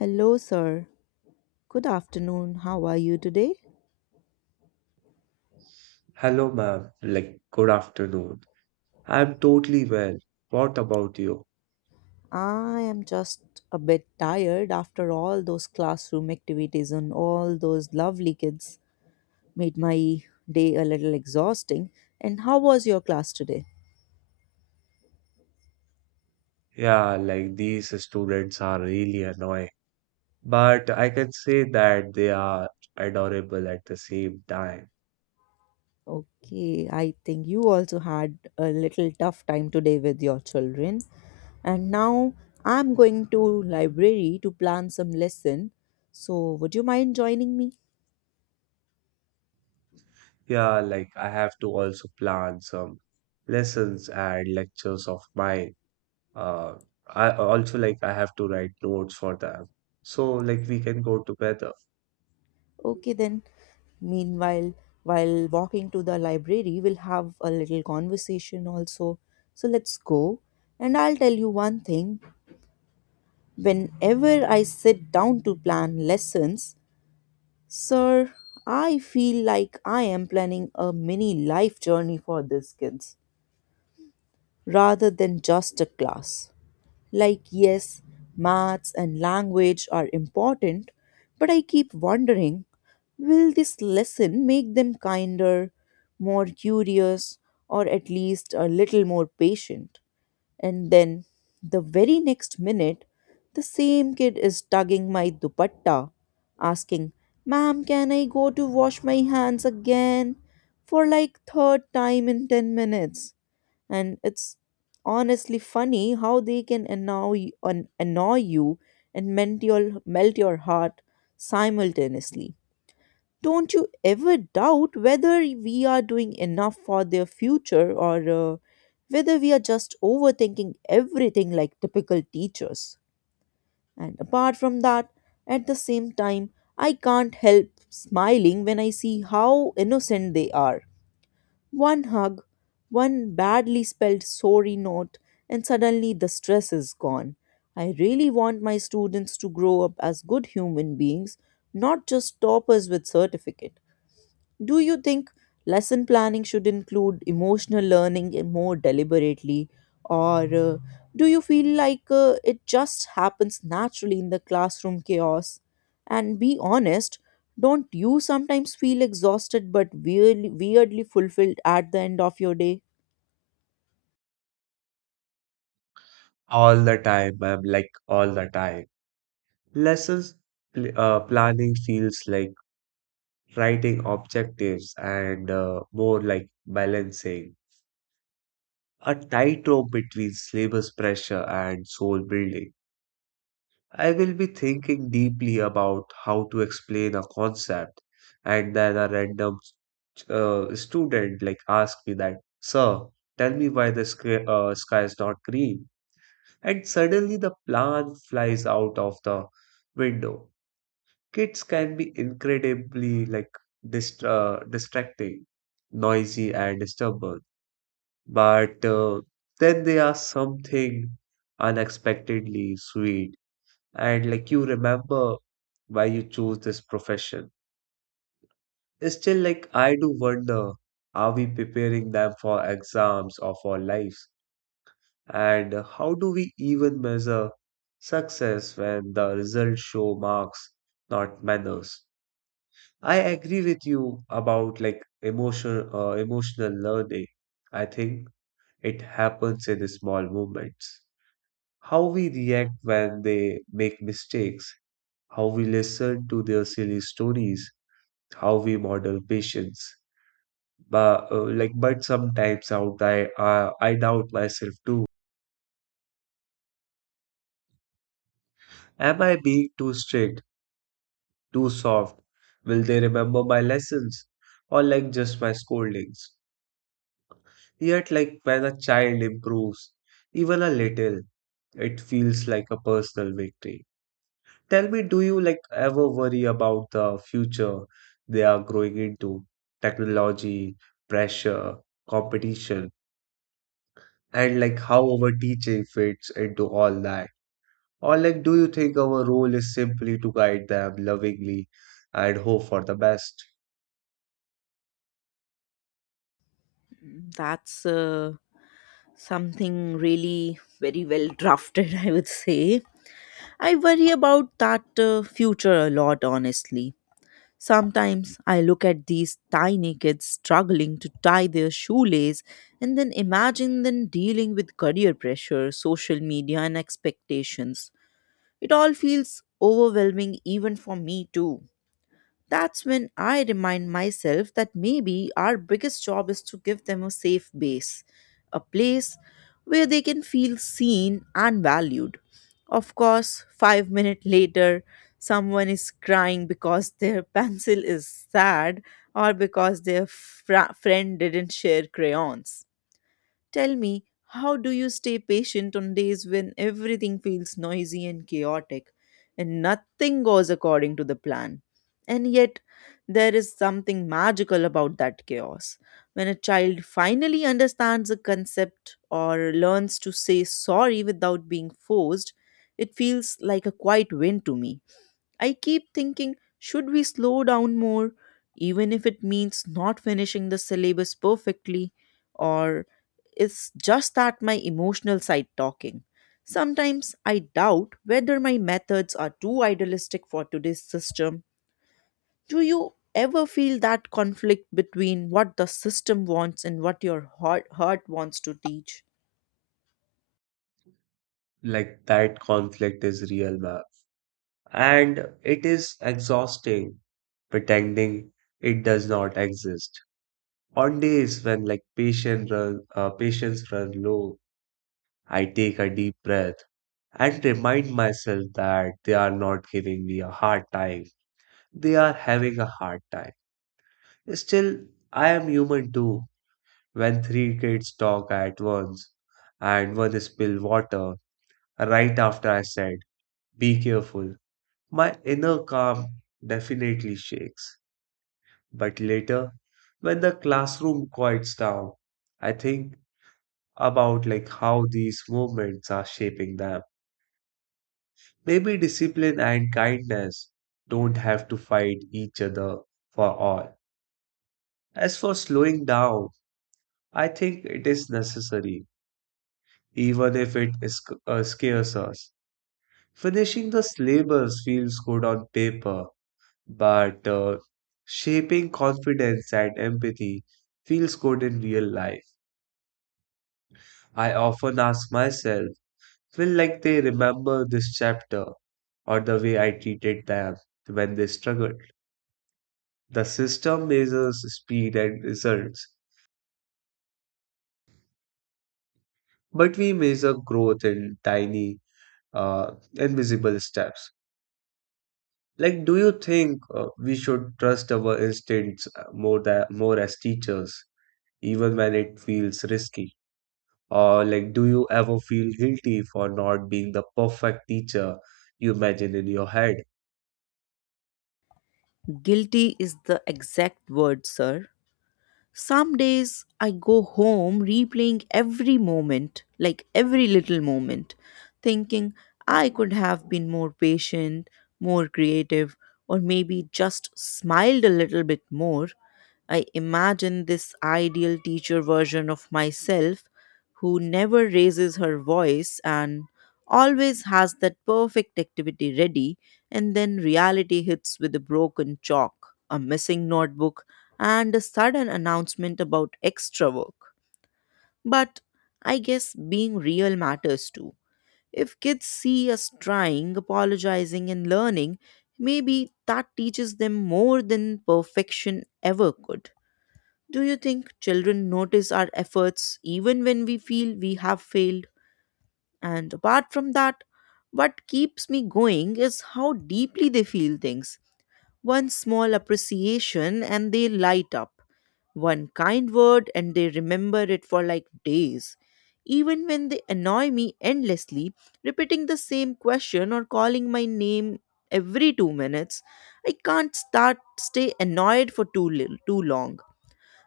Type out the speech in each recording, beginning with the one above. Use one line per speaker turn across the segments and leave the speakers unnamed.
Hello, sir. Good afternoon. How are you today?
Hello, ma'am. Like, good afternoon. I'm totally well. What about you?
I am just a bit tired after all those classroom activities and all those lovely kids made my day a little exhausting. And how was your class today?
Yeah, like these students are really annoying, but I can say that they are adorable at the same time.
Okay, I think you also had a little tough time today with your children. And now I'm going to library to plan some lesson. So, would you mind joining me?
Yeah, like I have to also plan some lessons and lectures of mine. Uh, I also like I have to write notes for them. So like we can go together
Okay, then. Meanwhile, while walking to the library, we'll have a little conversation also. So let's go. And I'll tell you one thing whenever I sit down to plan lessons, sir, I feel like I am planning a mini life journey for these kids rather than just a class. Like, yes, maths and language are important, but I keep wondering, will this lesson make them kinder, more curious, or at least a little more patient? And then the very next minute, the same kid is tugging my dupatta, asking, "Ma'am, can I go to wash my hands again?" For like third time in 10 minutes. And it's honestly funny how they can annoy you and melt your heart simultaneously. Don't you ever doubt whether we are doing enough for their future, or whether we are just overthinking everything like typical teachers? And apart from that, at the same time, I can't help smiling when I see how innocent they are. One hug, one badly spelled sorry note, and suddenly the stress is gone. I really want my students to grow up as good human beings, not just toppers with certificate. Do you think lesson planning should include emotional learning in more deliberately, or do you feel like it just happens naturally in the classroom chaos? And be honest, don't you sometimes feel exhausted but weirdly fulfilled at the end of your day?
all the time, ma'am, like all the time. Lessons planning feels like writing objectives and more like balancing a tightrope between syllabus pressure and soul building. I will be thinking deeply about how to explain a concept, and then a random student like ask me that, sir, tell me why the sky, sky is not green. And suddenly the plan flies out of the window. Kids can be incredibly like distracting, noisy, and disturbing, but then they are something unexpectedly sweet and like you remember why you chose this profession. It's still like I do wonder, are we preparing them for exams or for lives? And how do we even measure success when the results show marks, not manners? I agree with you about like emotional learning. I think it happens in small moments. How we react when they make mistakes, how we listen to their silly stories, how we model patience. But like, but sometimes out I doubt myself too. Am I being too strict, too soft? Will they remember my lessons or like just my scoldings? Yet, like when a child improves, even a little, it feels like a personal victory. Tell me, do you like ever worry about the future they are growing into? Technology, pressure, competition, and like how our teaching fits into all that? Or like, do you think our role is simply to guide them lovingly and hope for the best?
That's something really very well drafted, I would say. I worry about that future a lot, honestly. Sometimes I look at these tiny kids struggling to tie their shoelace and then imagine them dealing with career pressure, social media, and expectations. It all feels overwhelming even for me, too. That's when I remind myself that maybe our biggest job is to give them a safe base, a place where they can feel seen and valued. Of course, 5 minutes later, someone is crying because their pencil is sad or because their friend didn't share crayons. Tell me, how do you stay patient on days when everything feels noisy and chaotic and nothing goes according to the plan? And yet, there is something magical about that chaos. When a child finally understands a concept or learns to say sorry without being forced, it feels like a quiet win to me. I keep thinking, should we slow down more, even if it means not finishing the syllabus perfectly? Or is just that my emotional side talking? Sometimes I doubt whether my methods are too idealistic for today's system. Do you ever feel that conflict between what the system wants and what your heart wants to teach?
Like that conflict is real, man. And it is exhausting pretending it does not exist. On days when like patients run low, I take a deep breath and remind myself that they are not giving me a hard time. They are having a hard time. Still, I am human too. When three kids talk at once and one spill water right after I said, be careful, my inner calm definitely shakes. But later, when the classroom quiets down, I think about like how these movements are shaping them. Maybe discipline and kindness don't have to fight each other for all. As for slowing down, I think it is necessary, even if it is, scares us. Finishing the syllabus feels good on paper, but shaping confidence and empathy feels good in real life. I often ask myself, will like they remember this chapter or the way I treated them when they struggled? The system measures speed and results, but we measure growth in tiny, invisible steps. Like, do you think we should trust our instincts more than more as teachers, even when it feels risky? Or like, do you ever feel guilty for not being the perfect teacher you imagine in your head?
Guilty is the exact word, sir. Some days I go home replaying every moment, like every little moment, thinking I could have been more patient, more creative, or maybe just smiled a little bit more. I imagine this ideal teacher version of myself who never raises her voice and always has that perfect activity ready, and then reality hits with a broken chalk, a missing notebook, and a sudden announcement about extra work. But I guess being real matters too. If kids see us trying, apologizing, and learning, maybe that teaches them more than perfection ever could. Do you think children notice our efforts even when we feel we have failed? And apart from that, what keeps me going is how deeply they feel things. One small appreciation and they light up. One kind word and they remember it for like days. Even when they annoy me endlessly, repeating the same question or calling my name every 2 minutes, I can't start stay annoyed for too long.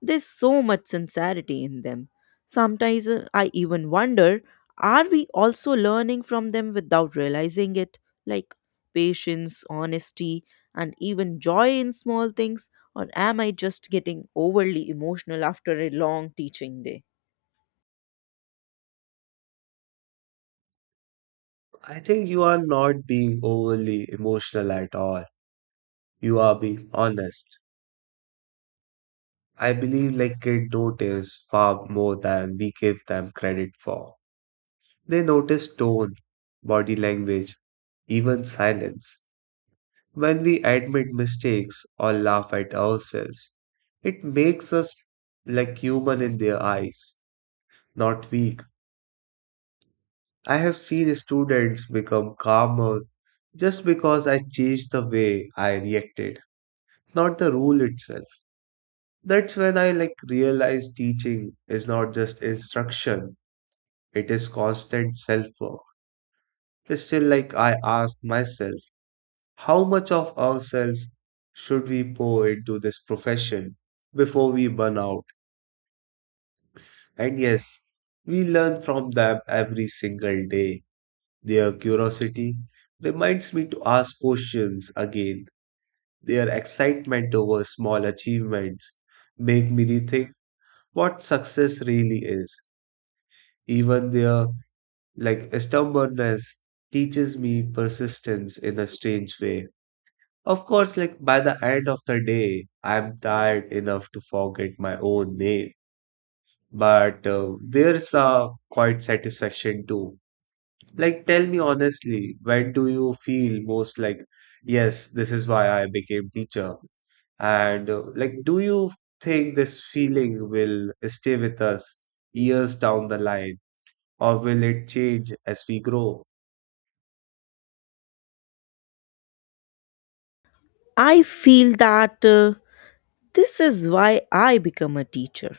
There's so much sincerity in them. Sometimes I even wonder, are we also learning from them without realizing it? Like patience, honesty, and even joy in small things? Or am I just getting overly emotional after a long teaching day?
I think you are not being overly emotional at all. You are being honest. I believe like kids notice far more than we give them credit for. They notice tone, body language, even silence. When we admit mistakes or laugh at ourselves, it makes us like human in their eyes, not weak. I have seen students become calmer just because I changed the way I reacted, not the rule itself. That's when I like realized teaching is not just instruction, it is constant self work. Still, like I ask myself, how much of ourselves should we pour into this profession before we burn out? And yes, we learn from them every single day. Their curiosity reminds me to ask questions again. Their excitement over small achievements make me rethink what success really is. Even their like stubbornness teaches me persistence in a strange way. Of course, like by the end of the day, I'm tired enough to forget my own name. But there's a quite satisfaction too. Like, tell me honestly, when do you feel most like, yes, this is why I became teacher? And like, do you think this feeling will stay with us years down the line, or will it change as we grow?
I feel that this is why I become a teacher.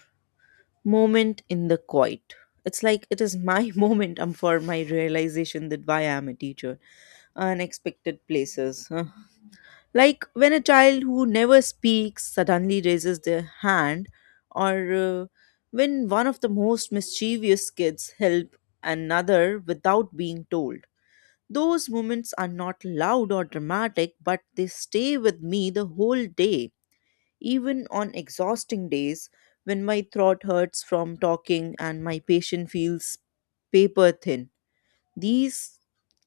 Moment in the quiet. It's like it is my moment for my realization that why I'm a teacher. Unexpected places. Huh? Like when a child who never speaks suddenly raises their hand, or uh, when one of the most mischievous kids help another without being told. Those moments are not loud or dramatic, but they stay with me the whole day even on exhausting days when my throat hurts from talking and my patient feels paper thin. These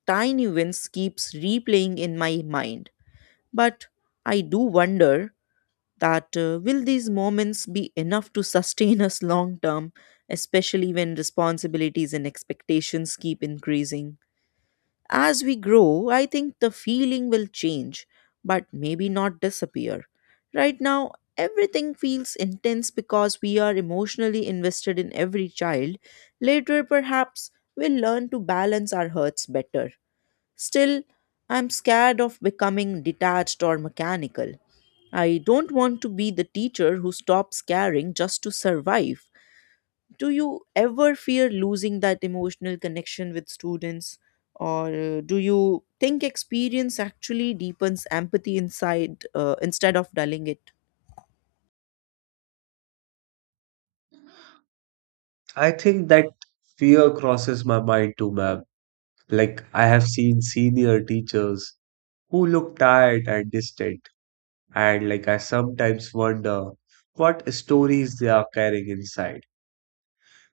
tiny wins keeps replaying in my mind, but I do wonder that will these moments be enough to sustain us long term, especially when responsibilities and expectations keep increasing? As we grow, I think the feeling will change, but maybe not disappear. Right now, everything feels intense because we are emotionally invested in every child. Later, perhaps, we'll learn to balance our hurts better. Still, I'm scared of becoming detached or mechanical. I don't want to be the teacher who stops caring just to survive. Do you ever fear losing that emotional connection with students, or do you think experience actually deepens empathy inside instead of dulling it?
I think that fear crosses my mind too, ma'am. Like, I have seen senior teachers who look tired and distant, and like, I sometimes wonder what stories they are carrying inside.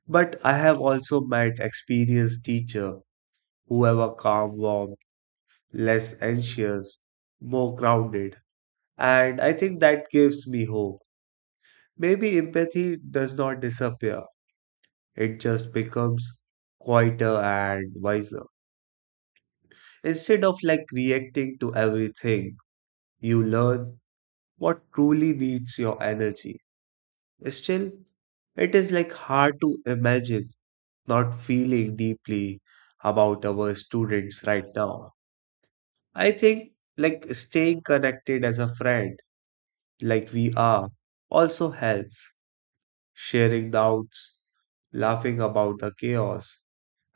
But I have also met experienced teacher who have a calm, warm, less anxious, more grounded, and I think that gives me hope. Maybe empathy does not disappear; it just becomes quieter and wiser. Instead of like reacting to everything, you learn what truly needs your energy. Still, it is like hard to imagine not feeling deeply about our students right now. I think like staying connected as a friend, like we are, also helps. Sharing doubts, laughing about the chaos,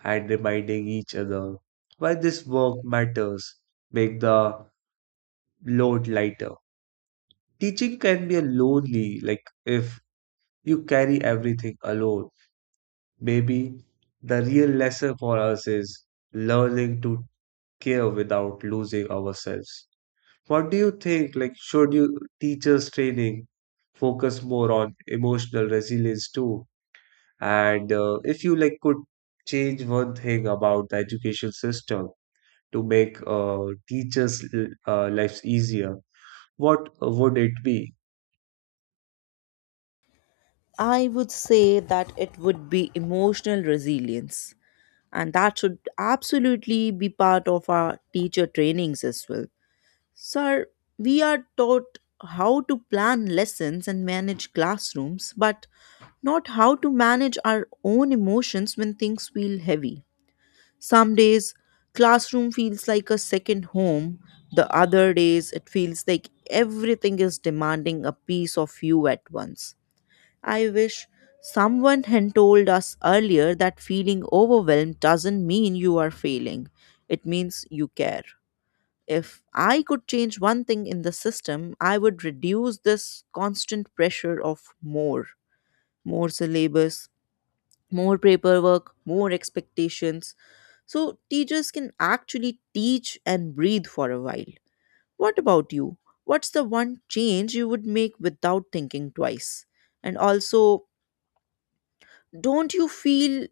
and reminding each other why this work matters, make the load lighter. Teaching can be a lonely, like if you carry everything alone. Maybe the real lesson for us is learning to care without losing ourselves. What do you think? Like, should you teachers training focus more on emotional resilience too? And if you like could change one thing about the education system to make lives easier, what would it be?
I would say that it would be emotional resilience, and that should absolutely be part of our teacher trainings as well, sir. We are taught how to plan lessons and manage classrooms but not how to manage our own emotions when things feel heavy. Some days, classroom feels like a second home. The other days, it feels like everything is demanding a piece of you at once. I wish someone had told us earlier that feeling overwhelmed doesn't mean you are failing, it means you care. If I could change one thing in the system, I would reduce this constant pressure of more. More syllabus, more paperwork, more expectations. So teachers can actually teach and breathe for a while. What about you? What's the one change you would make without thinking twice? And also, don't you feel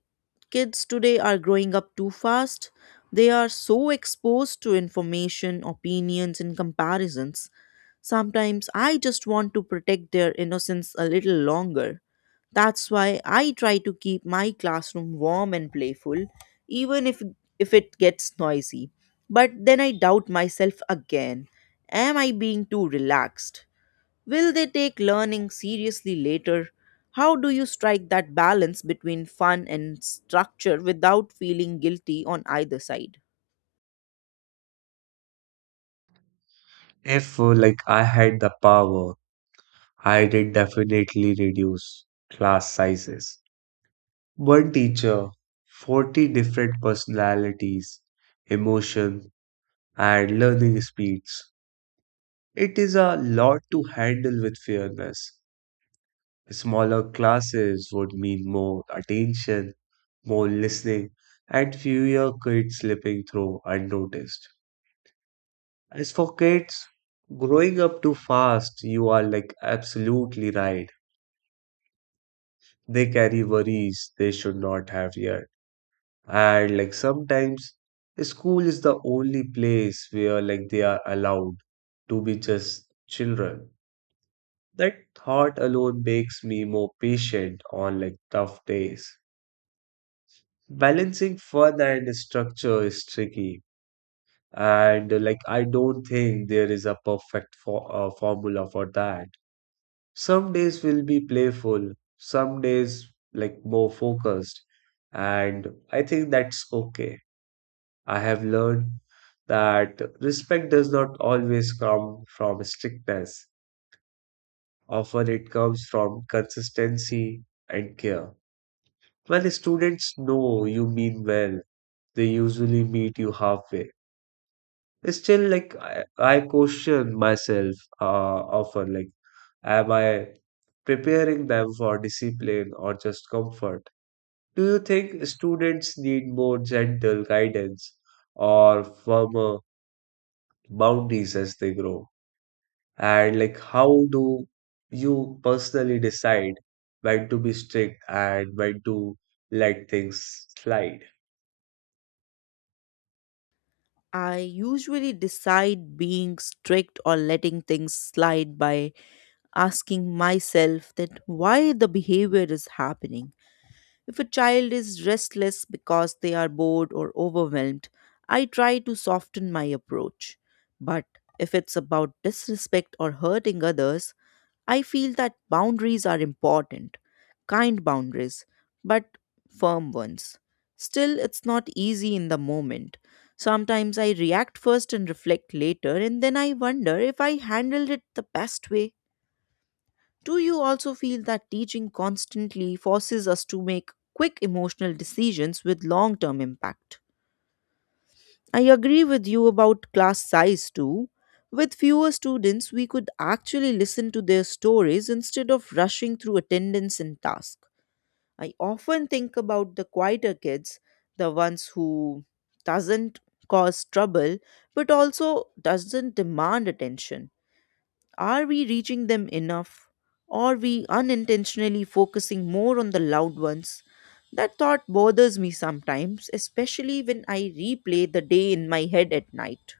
kids today are growing up too fast? They are so exposed to information, opinions, and comparisons. Sometimes I just want to protect their innocence a little longer. That's why I try to keep my classroom warm and playful, even if it gets noisy. But then I doubt myself again. Am I being too relaxed? Will they take learning seriously later? How do you strike that balance between fun and structure without feeling guilty on either side?
If like I had the power I did definitely reduce class sizes. One teacher, 40 different personalities, emotion, and learning speeds. It is a lot to handle with fairness. Smaller classes would mean more attention, more listening, and fewer kids slipping through unnoticed. As for kids, growing up too fast, you are like absolutely right. They carry worries they should not have yet. And like sometimes school is the only place where like they are allowed to be just children. That thought alone makes me more patient on like tough days. Balancing fun and structure is tricky. And like I don't think there is a perfect for formula for that. Some days will be playful, some days like more focused, and I think that's okay. I have learned that respect does not always come from strictness. Often it comes from consistency and care. When students know you mean well, they usually meet you halfway. Still, like, I question myself often, like, am I preparing them for discipline or just comfort? Do you think students need more gentle guidance or firmer boundaries as they grow? And like, how do you personally decide when to be strict and when to let things slide?
I usually decide being strict or letting things slide by asking myself that why the behavior is happening. If a child is restless because they are bored or overwhelmed, I try to soften my approach. But if it's about disrespect or hurting others, I feel that boundaries are important. Kind boundaries, but firm ones. Still, it's not easy in the moment. Sometimes I react first and reflect later, and then I wonder if I handled it the best way. Do you also feel that teaching constantly forces us to make quick emotional decisions with long term impact? I agree with you about class size too. With fewer students, we could actually listen to their stories instead of rushing through attendance and task. I often think about the quieter kids, the ones who doesn't cause trouble but also doesn't demand attention. Are we reaching them enough? Are we unintentionally focusing more on the loud ones? That thought bothers me sometimes, especially when I replay the day in my head at night.